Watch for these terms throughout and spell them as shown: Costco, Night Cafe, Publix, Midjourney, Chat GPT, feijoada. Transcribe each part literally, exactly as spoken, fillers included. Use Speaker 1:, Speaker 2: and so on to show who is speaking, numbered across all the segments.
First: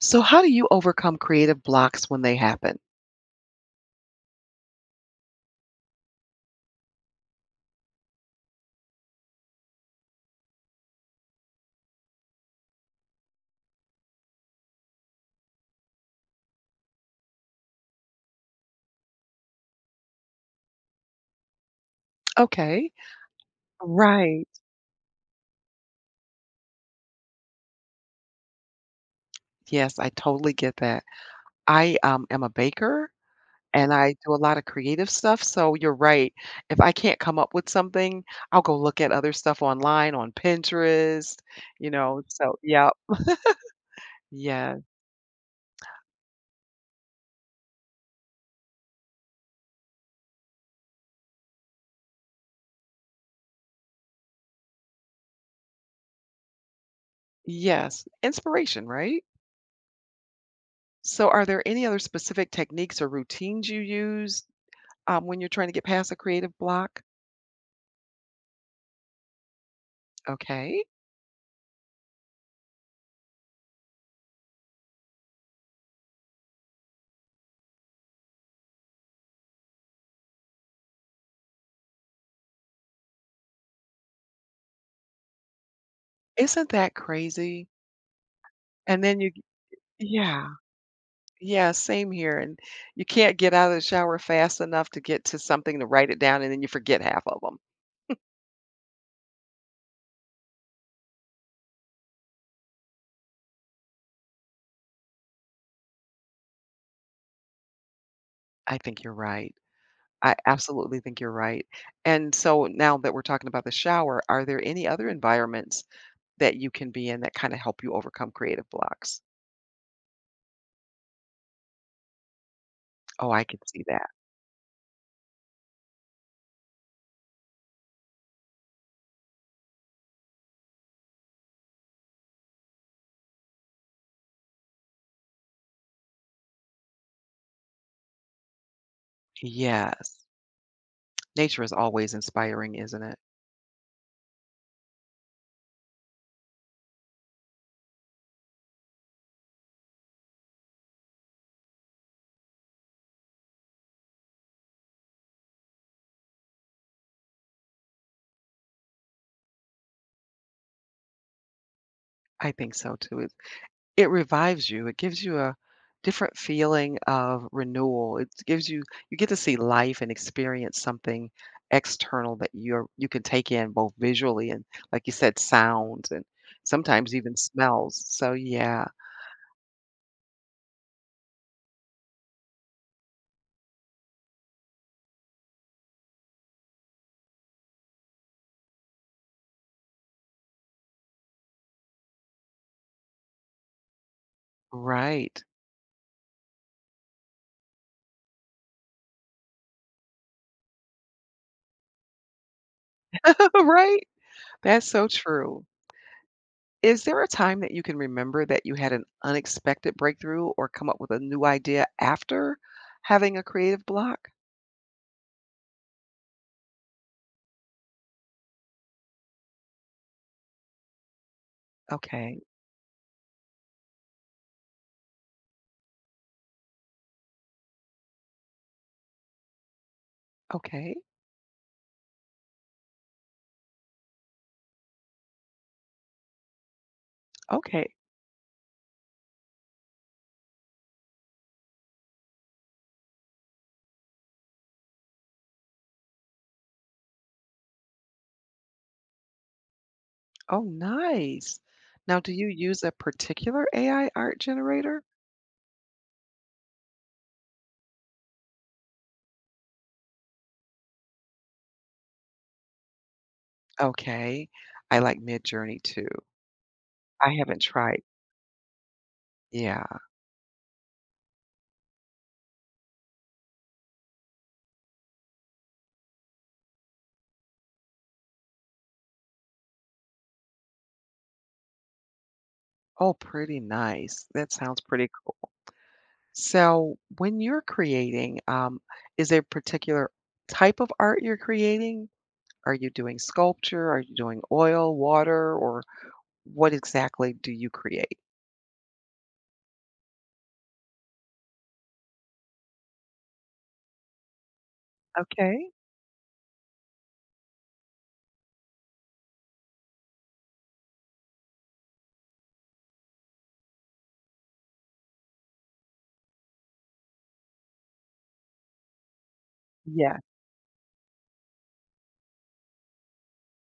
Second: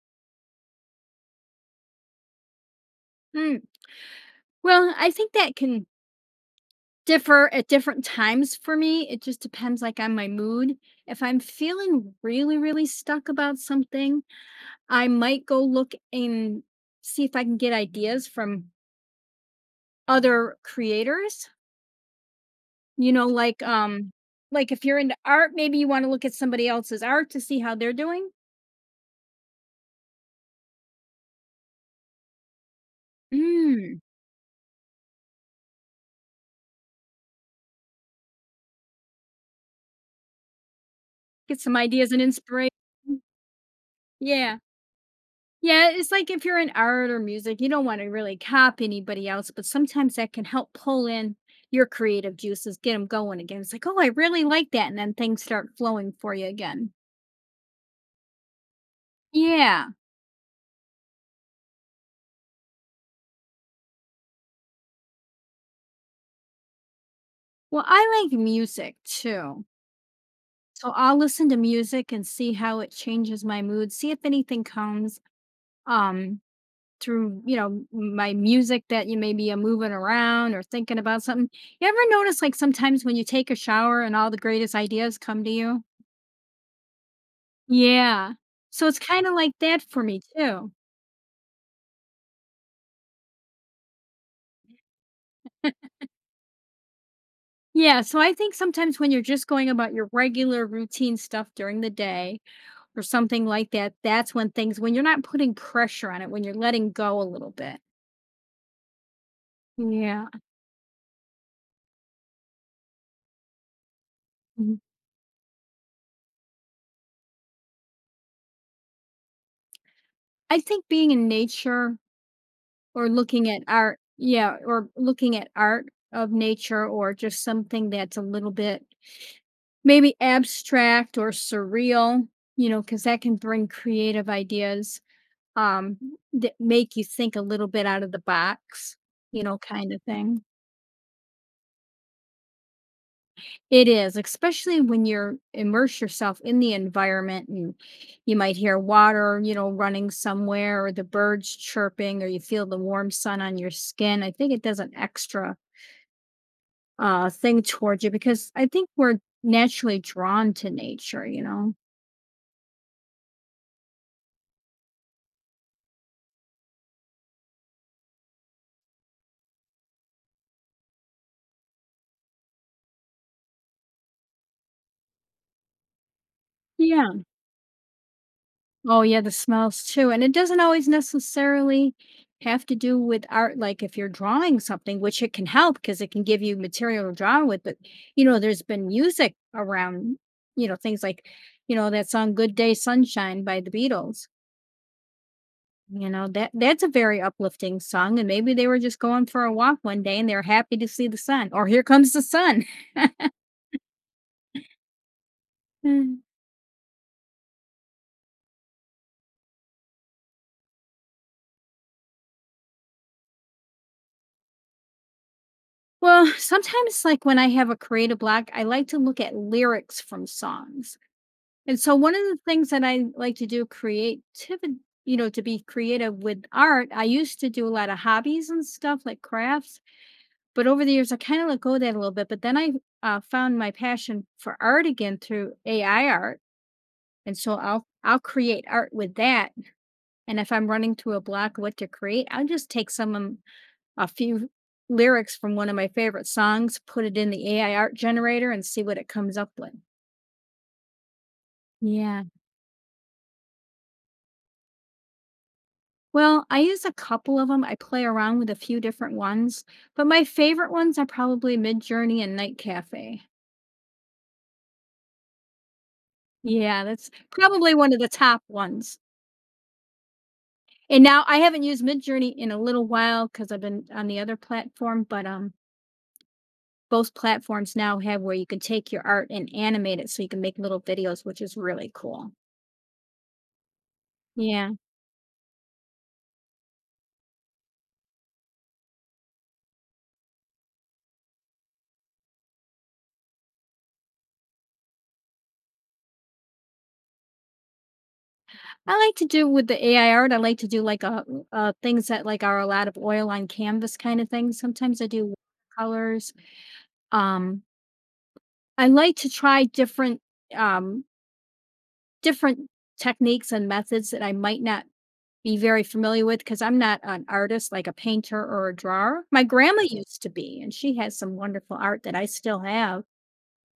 Speaker 1: So, how do you overcome creative blocks when they happen?
Speaker 2: Mm, well, I think that can differ at different times for me. It just depends, like, on my mood. If I'm feeling really, really stuck about something, I might go look and see if I can get ideas from other creators.
Speaker 1: Okay.
Speaker 2: You know, like, um,
Speaker 1: Right.
Speaker 2: like if you're into art, maybe you want to look at somebody else's art to see how they're doing.
Speaker 1: Yes, I totally get that. I um, am a baker and
Speaker 2: Mm,
Speaker 1: I do a lot of creative stuff. So, you're right. If I can't come up with something, I'll go look at other stuff online on Pinterest,
Speaker 2: get some
Speaker 1: you
Speaker 2: ideas
Speaker 1: know.
Speaker 2: and
Speaker 1: So,
Speaker 2: inspiration.
Speaker 1: yeah.
Speaker 2: Yeah.
Speaker 1: Yeah.
Speaker 2: Yeah, it's like if you're in art or music, you don't want to really copy anybody else, but sometimes that can help pull in your creative juices, get them going again. It's like, oh, I really like that. And then things start flowing for you again.
Speaker 1: Yes. Inspiration, right?
Speaker 2: Yeah.
Speaker 1: So, are there any other specific techniques or routines you use um, when you're trying to get past a creative block?
Speaker 2: Well, I like music too.
Speaker 1: Okay.
Speaker 2: So I'll listen to music and see how it changes my mood, see if anything comes um through, you know, my music that you maybe are moving around or thinking about something. You ever notice like sometimes when you take a shower and all the greatest ideas come to you?
Speaker 1: Isn't that crazy?
Speaker 2: Yeah. So it's
Speaker 1: And then
Speaker 2: kinda
Speaker 1: you
Speaker 2: like that for me
Speaker 1: Yeah.
Speaker 2: too.
Speaker 1: Yeah, same here, and you can't get out of the shower fast enough to get to something to write it down, and then you forget half of them.
Speaker 2: Yeah, so I think sometimes when you're just going about your regular routine stuff during the day or something like that, that's when things when you're not putting pressure on it, when you're letting go a little bit.
Speaker 1: I think you're right.
Speaker 2: Yeah.
Speaker 1: I absolutely think you're right, and so now that we're talking about the shower, are there
Speaker 2: Mhm.
Speaker 1: any other environments that you can be in that kinda help you overcome creative blocks?
Speaker 2: I think being in nature or
Speaker 1: Oh, I
Speaker 2: looking
Speaker 1: could
Speaker 2: at
Speaker 1: see
Speaker 2: art,
Speaker 1: that.
Speaker 2: yeah, or looking at art of nature or just something that's a little bit maybe abstract or surreal, you know, because that can bring creative ideas. um, that make you think a little bit out of the box, you know, kind of
Speaker 1: Yes.
Speaker 2: thing.
Speaker 1: Nature is always inspiring, isn't it?
Speaker 2: It is, especially when you're immerse yourself in the environment and you might hear water, you know, running somewhere or the birds chirping or you feel the warm sun on your skin. I think it does an extra uh thing towards you because I think we're naturally drawn to nature, you know.
Speaker 1: I think so too. It's It revives you. It gives you a different feeling of renewal. It gives you you get to see life and experience something external that you're you can take in both visually and, like you said, sounds and
Speaker 2: Yeah.
Speaker 1: sometimes even smells. So yeah,
Speaker 2: Oh yeah, the smells too. And it doesn't always necessarily have to do with art. Like if you're drawing something, which it can help because it can give you material to draw with. But you know, there's been music around, you know, things like, you know, that song Good Day Sunshine by the Beatles.
Speaker 1: right.
Speaker 2: You know, that that's a very uplifting song. And maybe they were just going for a walk one day and they're happy to see the sun. Or here comes the sun.
Speaker 1: Right? That's so true.
Speaker 2: Mm.
Speaker 1: Is there a time that you can remember that you had an unexpected breakthrough or come up with a new idea after having a creative block?
Speaker 2: Well, sometimes like when I have a creative block, I like to look at lyrics from songs. And so one of the
Speaker 1: Okay.
Speaker 2: things that I like to do creativity, you know, to be creative with art, I used to do a lot of hobbies and stuff like crafts, but over the
Speaker 1: Okay.
Speaker 2: years I kind of let go of that a little bit. But then I uh, found my passion for art again through A I art, and so I'll
Speaker 1: Okay.
Speaker 2: I'll create art with that. And if I'm running through a block, what to create, I'll just take some um, a few lyrics from one of my favorite songs, put it in the A I art generator, and see what it comes up with.
Speaker 1: Oh, nice. Now,
Speaker 2: Yeah.
Speaker 1: do you use a particular A I art generator?
Speaker 2: Well, I use a couple of them. I play around with a few different ones, but my favorite ones are probably Midjourney and Night Cafe.
Speaker 1: Okay. I like Midjourney too.
Speaker 2: Yeah, that's
Speaker 1: I haven't
Speaker 2: probably one of
Speaker 1: tried.
Speaker 2: the top ones.
Speaker 1: Yeah.
Speaker 2: And now I haven't used Midjourney in a little while because I've been on the other platform, but um, both platforms now have where you can take your art and animate it so you can make little videos, which is really cool.
Speaker 1: Oh, pretty nice. That
Speaker 2: Yeah,
Speaker 1: sounds pretty cool. So, when you're creating, um, is there a particular type of art you're creating? Are you doing sculpture? Are you doing oil, water, or what exactly do you create?
Speaker 2: I like to do with the A I art. I like to do like a, uh, things that like are a lot of oil on canvas kind of things. Sometimes I do
Speaker 1: Okay.
Speaker 2: colors. Um, I like to try different, um, different techniques and methods that I might not be very familiar with because 'cause I'm not an artist like a painter or a drawer. My grandma
Speaker 1: Yeah.
Speaker 2: used to be, and she has some wonderful art that I still have.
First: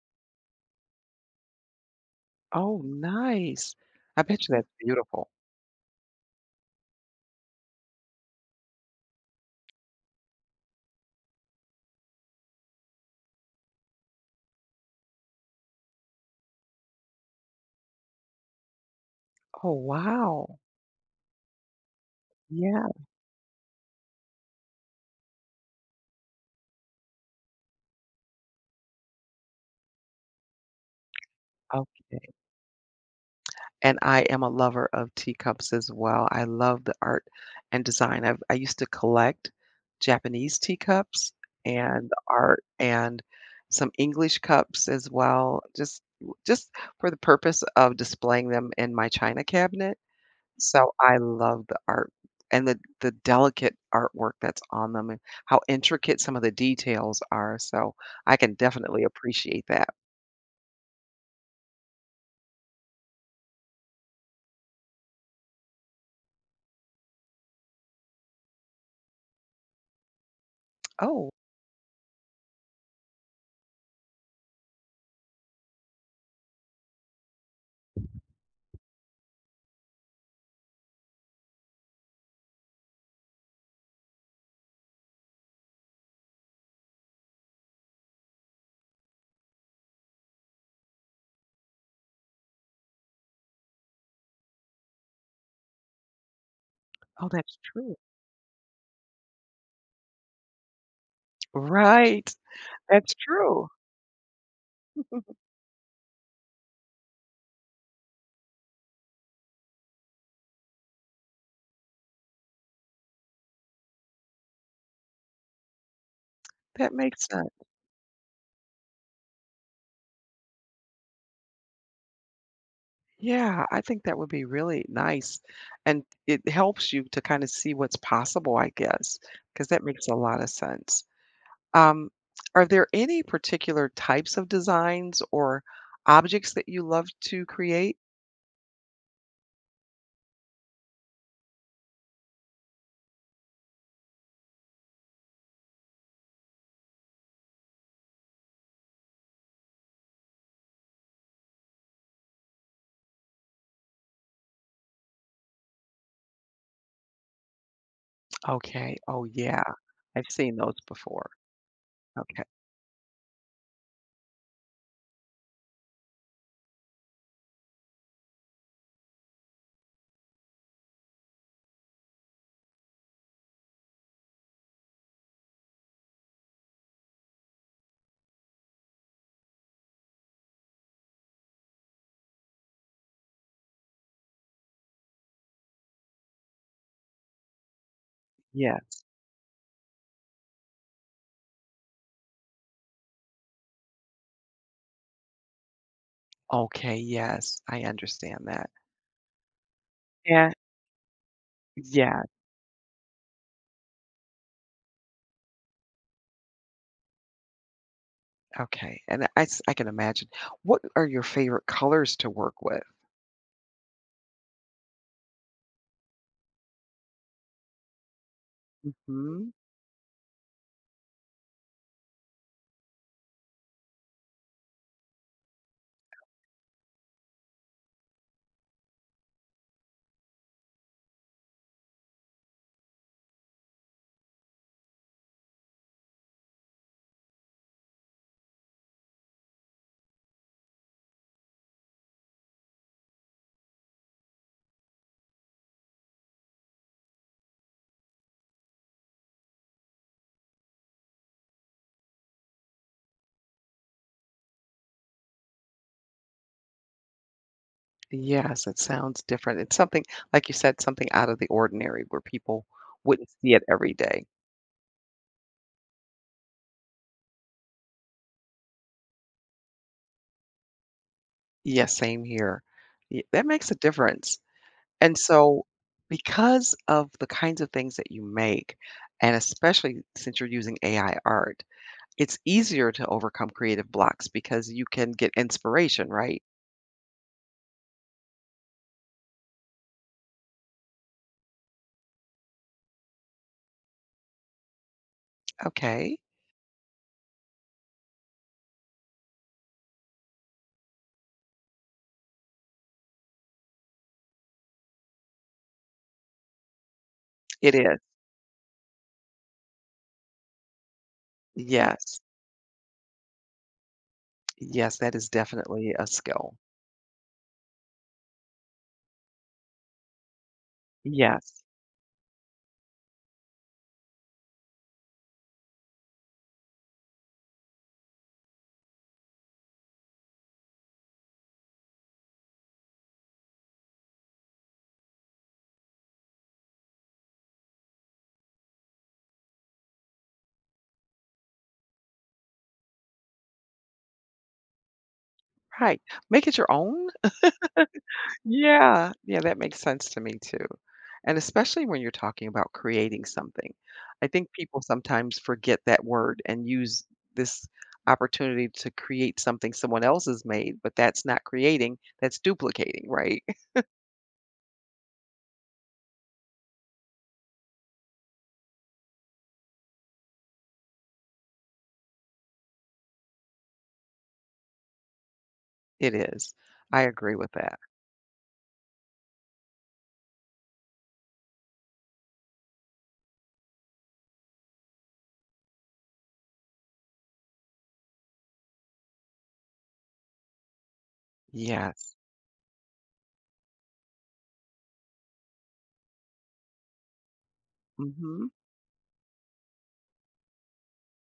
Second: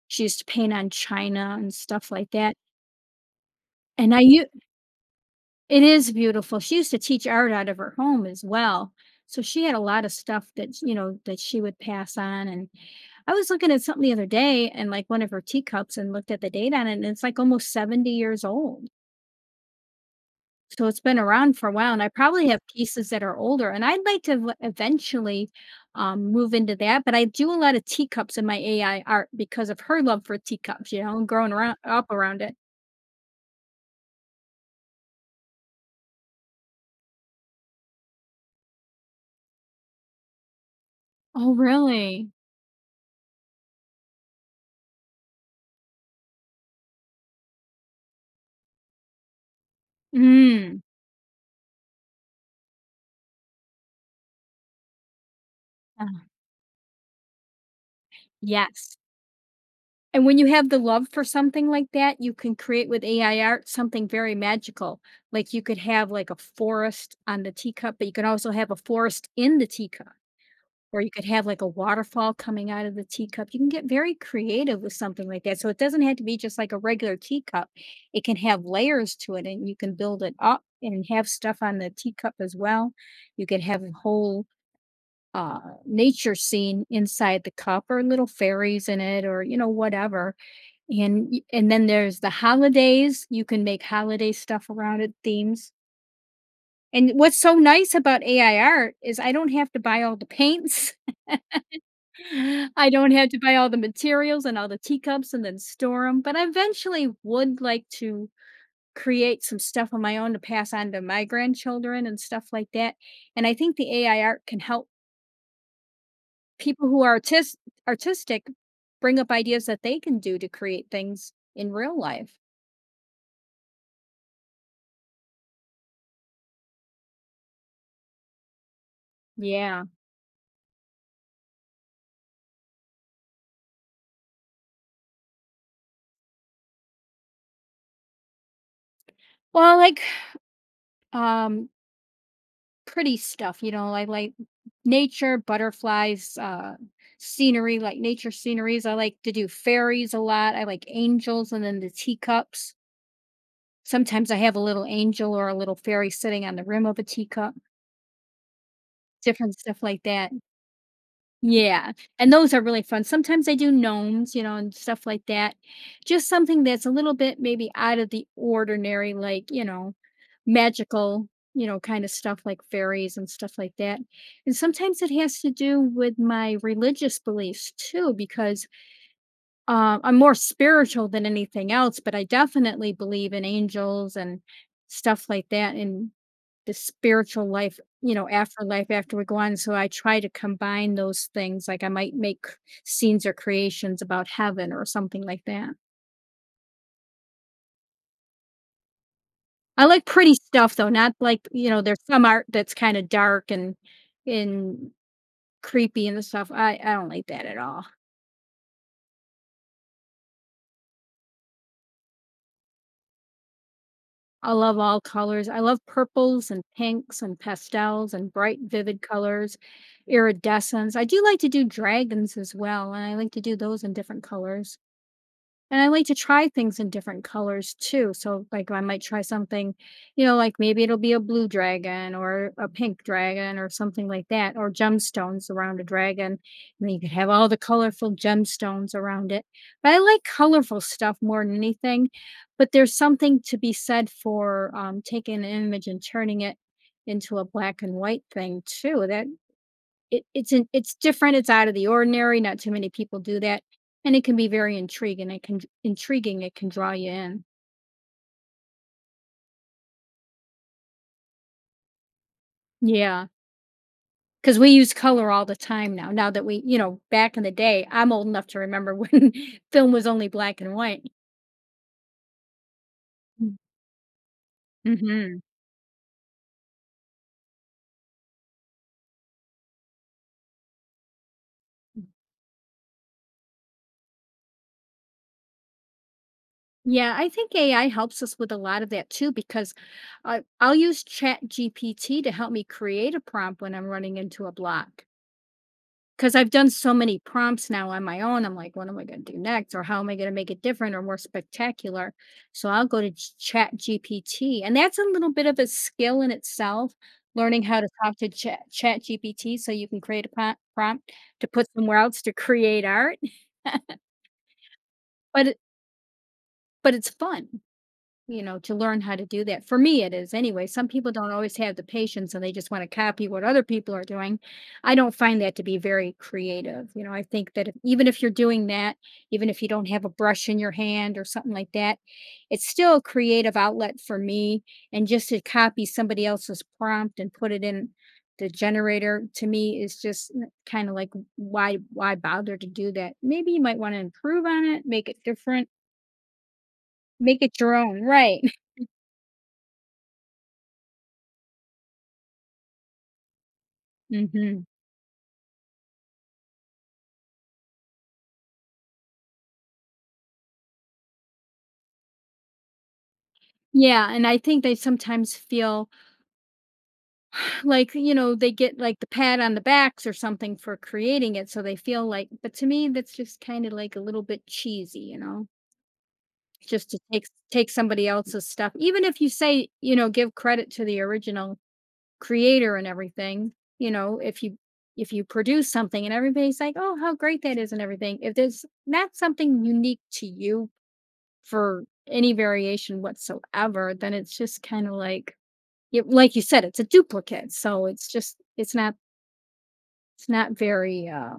Speaker 2: She used to paint on china and stuff like that,
Speaker 1: Oh, nice.
Speaker 2: and I
Speaker 1: I
Speaker 2: u
Speaker 1: bet you that's beautiful.
Speaker 2: It is beautiful. She used to teach art out of her home as well. So she had a lot of stuff that, you know, that she would pass on. And I was looking at something the other day and like one of her teacups and looked at the date on it, and it's like almost seventy years old.
Speaker 1: Oh, wow.
Speaker 2: So it's been around for a while. And I probably have
Speaker 1: Yeah.
Speaker 2: pieces that are older. And I'd like to v- eventually um, move into that. But I do a lot of teacups in my A I art because of her love for teacups, you know, and growing around up around it.
Speaker 1: And I am a lover of teacups as well. I love the art and design. I've I used to collect Japanese teacups
Speaker 2: Oh,
Speaker 1: and the
Speaker 2: really?
Speaker 1: art and some English cups as well, just just for the purpose of displaying them in my china cabinet.
Speaker 2: Mm.
Speaker 1: So I love the art and the the delicate artwork that's on them and how
Speaker 2: Uh,
Speaker 1: intricate some of the details are. So I can
Speaker 2: yes.
Speaker 1: definitely appreciate that.
Speaker 2: And when you have the love for something like that, you can create with A I art something very magical. Like you could have like a forest on the teacup, but you can also have a forest in the teacup, or you could
Speaker 1: Oh,
Speaker 2: have like a waterfall coming out of the teacup. You can get very creative with something like that. So it doesn't have to be just like a regular teacup, it can have layers to it and you can build it up and have stuff on the teacup as well. You could have a whole uh nature scene inside the cup or little fairies in it or you know whatever, and y and then there's the holidays, you can make holiday stuff around it, themes. And
Speaker 1: oh,
Speaker 2: what's so
Speaker 1: that's
Speaker 2: nice
Speaker 1: true.
Speaker 2: about A I art is I don't have to buy all the paints,
Speaker 1: Right.
Speaker 2: I don't
Speaker 1: That's
Speaker 2: have to buy
Speaker 1: true.
Speaker 2: all the materials and all the teacups and then store them. But I eventually would like to create some stuff on my own to pass on to my grandchildren and stuff like that, and I think the A I art can help people
Speaker 1: That
Speaker 2: who are
Speaker 1: makes sense.
Speaker 2: artis artistic bring up ideas that they can do to create things in real life.
Speaker 1: Yeah, I think that would be really nice, and it helps you to kinda see what's possible, I guess, because
Speaker 2: Yeah.
Speaker 1: that makes a lot of sense. Um, are there any particular types of designs or objects that you love to create?
Speaker 2: Well, like Um, pretty stuff, you know, I like nature, butterflies, uh, scenery, like nature sceneries. I like to do fairies a lot. I like angels and then the teacups. Sometimes I have a little angel or a little fairy sitting on the rim of a teacup,
Speaker 1: Okay. Oh,
Speaker 2: different
Speaker 1: yeah.
Speaker 2: stuff like
Speaker 1: I've
Speaker 2: that.
Speaker 1: seen those before.
Speaker 2: Yeah, and
Speaker 1: Okay.
Speaker 2: those are really fun. Sometimes I do gnomes, you know, and stuff like that. Just something that's a little bit maybe out of the ordinary, like, you know, magical, you know, kind of stuff like fairies and stuff like that. And sometimes it has to do with my religious beliefs too, because uh, I'm more spiritual than anything else, but I definitely believe in angels and stuff like that. And the spiritual life, you know, afterlife
Speaker 1: Yes.
Speaker 2: after we go on. So I try to combine those things. Like I might make scenes or creations about heaven or something like that.
Speaker 1: Okay, yes. I understand that.
Speaker 2: I like pretty
Speaker 1: Yeah.
Speaker 2: stuff though, not like, you know, there's
Speaker 1: Yeah.
Speaker 2: some art that's kind of dark and and creepy and stuff. I, I don't like that at all.
Speaker 1: Okay, and I s I can imagine. What are your favorite colors to work with?
Speaker 2: I love all colors. I love purples and pinks and pastels and bright, vivid
Speaker 1: Mhm.
Speaker 2: colors, iridescence. I do like to do dragons as well, and I like to do those in different colors. And I like to try things in different colors too. So, like, I might try something, you know, like maybe it'll be a blue dragon or a pink dragon or something like that, or gemstones around a dragon. And then you could have all the colorful gemstones around it. But I like colorful stuff more than anything. But there's something to be said for um, taking an image and turning it into a black and white thing too. That it it's an it's different, it's out of the ordinary, not too many people do that, and it can be very intriguing, it can intriguing, it can draw you in.
Speaker 1: Yes, it sounds different. It's something, like you said, something out of the ordinary where people
Speaker 2: Yeah,
Speaker 1: wouldn't see it every day.
Speaker 2: because we use color all the time now, now that we you know, back in the day, I'm old enough to remember when film was only black and white.
Speaker 1: Yes, same here. Y- That
Speaker 2: Mm,
Speaker 1: makes a difference. And
Speaker 2: mhm.
Speaker 1: so, because of the kinds of things that you make, and especially since you're using A I art, it's easier to overcome creative blocks because you can get inspiration, right?
Speaker 2: Yeah, I think A I helps us with a lot of that too because I I'll use Chat G P T to help me create a prompt when I'm running into a block.
Speaker 1: Okay,
Speaker 2: 'Cause I've done so many prompts now on my own, I'm like, "What am I gonna do next?" Or, "How am I gonna make it different or more spectacular?" So I'll go to Chat G P T, and that's a little bit of a skill in itself, learning
Speaker 1: it
Speaker 2: how to
Speaker 1: is.
Speaker 2: talk to Chat G P T, so you can create a pro prompt to put somewhere else
Speaker 1: Yes,
Speaker 2: to create art,
Speaker 1: yes, that is
Speaker 2: but it
Speaker 1: definitely a skill.
Speaker 2: but it's fun. You know, to learn how to do that. For me, it is anyway. Some people don't always
Speaker 1: Yes,
Speaker 2: have the patience and they just want to copy what other people are doing. I don't find that to be very creative. You know, I think that if, even if you're doing that, even if you don't have a brush in your hand or something like that, it's still a creative outlet for me. And just to copy somebody else's prompt and put it in the generator to me is just kind of like, why why bother to do that? Maybe you might want to improve on it, make it different,
Speaker 1: right. Make it your own.
Speaker 2: make it your own, right?
Speaker 1: Yeah, yeah, that makes sense to me too. And especially when you're talking about creating something. I think
Speaker 2: Hmm.
Speaker 1: people sometimes forget that word and use this opportunity to create something someone else has made, but that's not creating, that's duplicating, right?
Speaker 2: Yeah, and I think they sometimes feel like, you know, they get like the pat on the backs or something for creating it, so they feel like, but to me that's just kind of like a little bit cheesy, you know,
Speaker 1: It is.
Speaker 2: just to
Speaker 1: I
Speaker 2: take
Speaker 1: agree with
Speaker 2: take
Speaker 1: that.
Speaker 2: somebody else's stuff. Even if you say, you know, give credit to the original creator and everything, you know, if you if you produce something and everybody's like, "Oh, how great that is," and everything, if there's not something unique to you for
Speaker 1: Yes.
Speaker 2: any variation whatsoever, then it's just kind of like you, like you said, it's a duplicate, so it's just
Speaker 1: Mhm.
Speaker 2: it's not it's not very uh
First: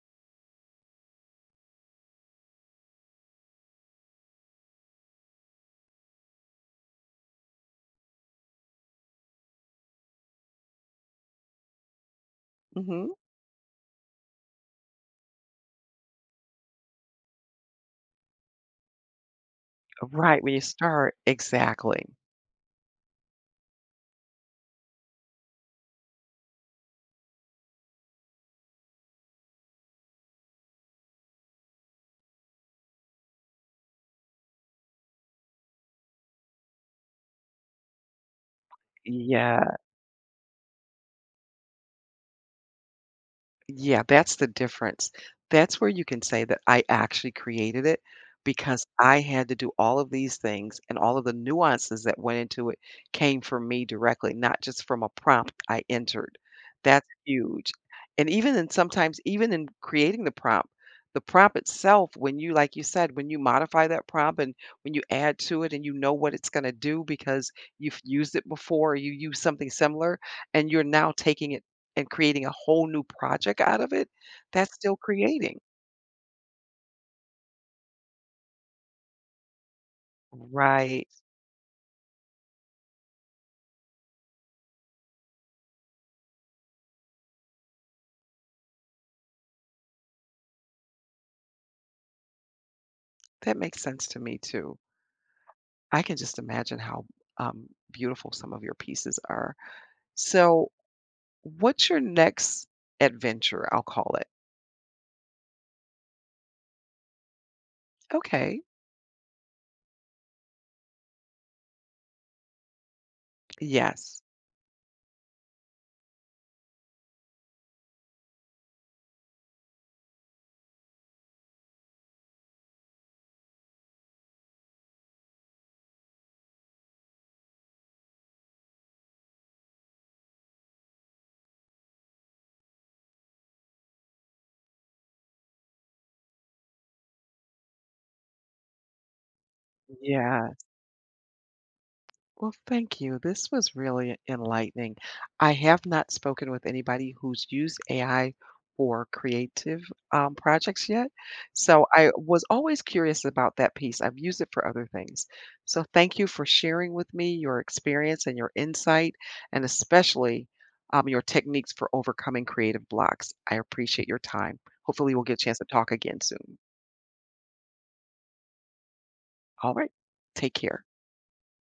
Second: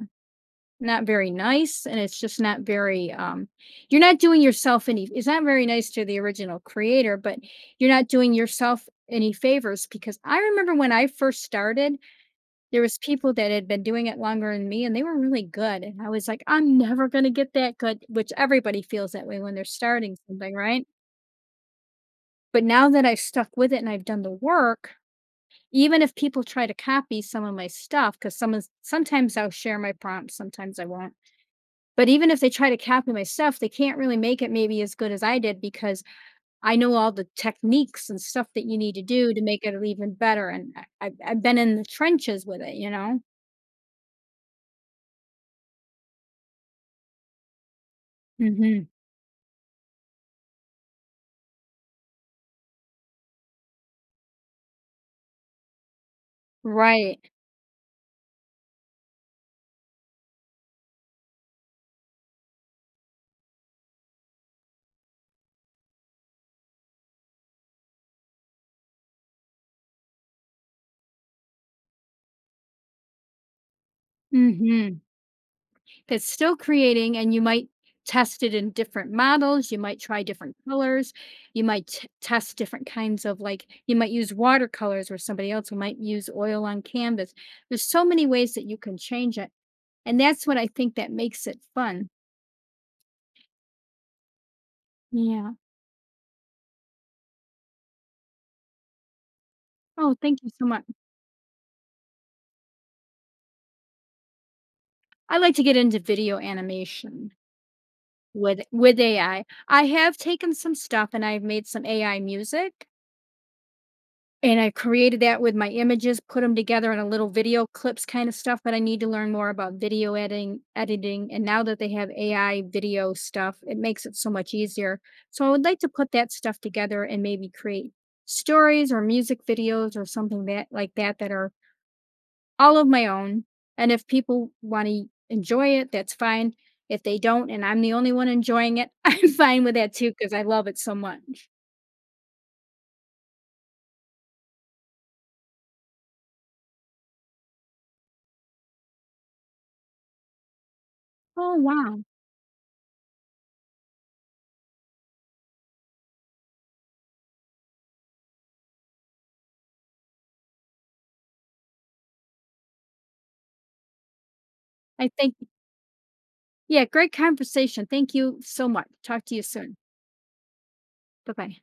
Speaker 2: not very nice, and it's just not very um you're not doing yourself any. It's not very nice to the original creator, but you're not doing yourself any favors because I remember when I first started, there was
Speaker 1: Mhm.
Speaker 2: people that had been doing it longer than me, and they were really good, and I was like, I'm never gonna get that good, which everybody feels that way when they're starting
Speaker 1: Right, when
Speaker 2: something,
Speaker 1: you
Speaker 2: right?
Speaker 1: start, exactly.
Speaker 2: But now that I've stuck with it and I've done the work, even if people try to copy some of my stuff, 'cause some is sometimes I'll share my prompts, sometimes I won't. But even if they try to copy my stuff, they can't really make it maybe as good as I did because I know all the techniques and stuff that you need to do to make it
Speaker 1: Yeah.
Speaker 2: even better, and I I've I've been in the trenches with it, you know?
Speaker 1: Yeah, that's the difference. That's where you can say that I actually created it because
Speaker 2: Mhm.
Speaker 1: I had to do all of these things and all of the nuances that went into it came from me directly, not just from a prompt I entered. That's
Speaker 2: Right.
Speaker 1: huge. And even in sometimes, even in creating the prompt, the prompt itself, when you, like you said, when you modify that prompt and when you add to it and you know what it's going to do because you've used it before, or you use something similar, and you're now taking it and creating a whole new project out of it, that's still
Speaker 2: Mhm.
Speaker 1: creating.
Speaker 2: It's still creating, and you might test it in different models. You might try different
Speaker 1: Right.
Speaker 2: colors. You might t- test different kinds of like, you might use watercolors or somebody else who might use oil on canvas. There's so many ways that you can change it. And that's what I think that makes it fun.
Speaker 1: That makes sense to me too.
Speaker 2: Yeah.
Speaker 1: I can just imagine how um, beautiful some of your pieces are.
Speaker 2: Oh, thank you so
Speaker 1: So,
Speaker 2: much.
Speaker 1: what's your next adventure? I'll call it.
Speaker 2: I like to get into video animation with
Speaker 1: Okay.
Speaker 2: with A I. I I have taken some stuff and I've made some A I music,
Speaker 1: Yes.
Speaker 2: and I created that with my images, put them together in a little video clips kind of stuff, but I need to learn more about video editing editing. And now that they have A I video stuff, it makes it so much easier. So I would like to put that stuff together and maybe create stories or music videos or something that like that that are all of my own. And if people want to enjoy it, that's fine. If they don't and I'm the only one enjoying it, I'm fine with that too because I
Speaker 1: Yeah.
Speaker 2: love it so much.
Speaker 1: Well, thank you. This was really enlightening. I have not spoken with anybody who's used A I for creative um, projects yet.
Speaker 2: Oh
Speaker 1: So
Speaker 2: wow.
Speaker 1: I was always curious about that piece. I've used it for other things. So thank you for sharing with me your experience and your insight, and especially um, your techniques for overcoming creative blocks. I appreciate your time.
Speaker 2: I
Speaker 1: Hopefully, we'll
Speaker 2: think
Speaker 1: get a chance to talk again soon.
Speaker 2: Yeah, great conversation. Thank you so much. Talk to you
Speaker 1: All
Speaker 2: soon.
Speaker 1: right. Take care.
Speaker 2: Bye bye.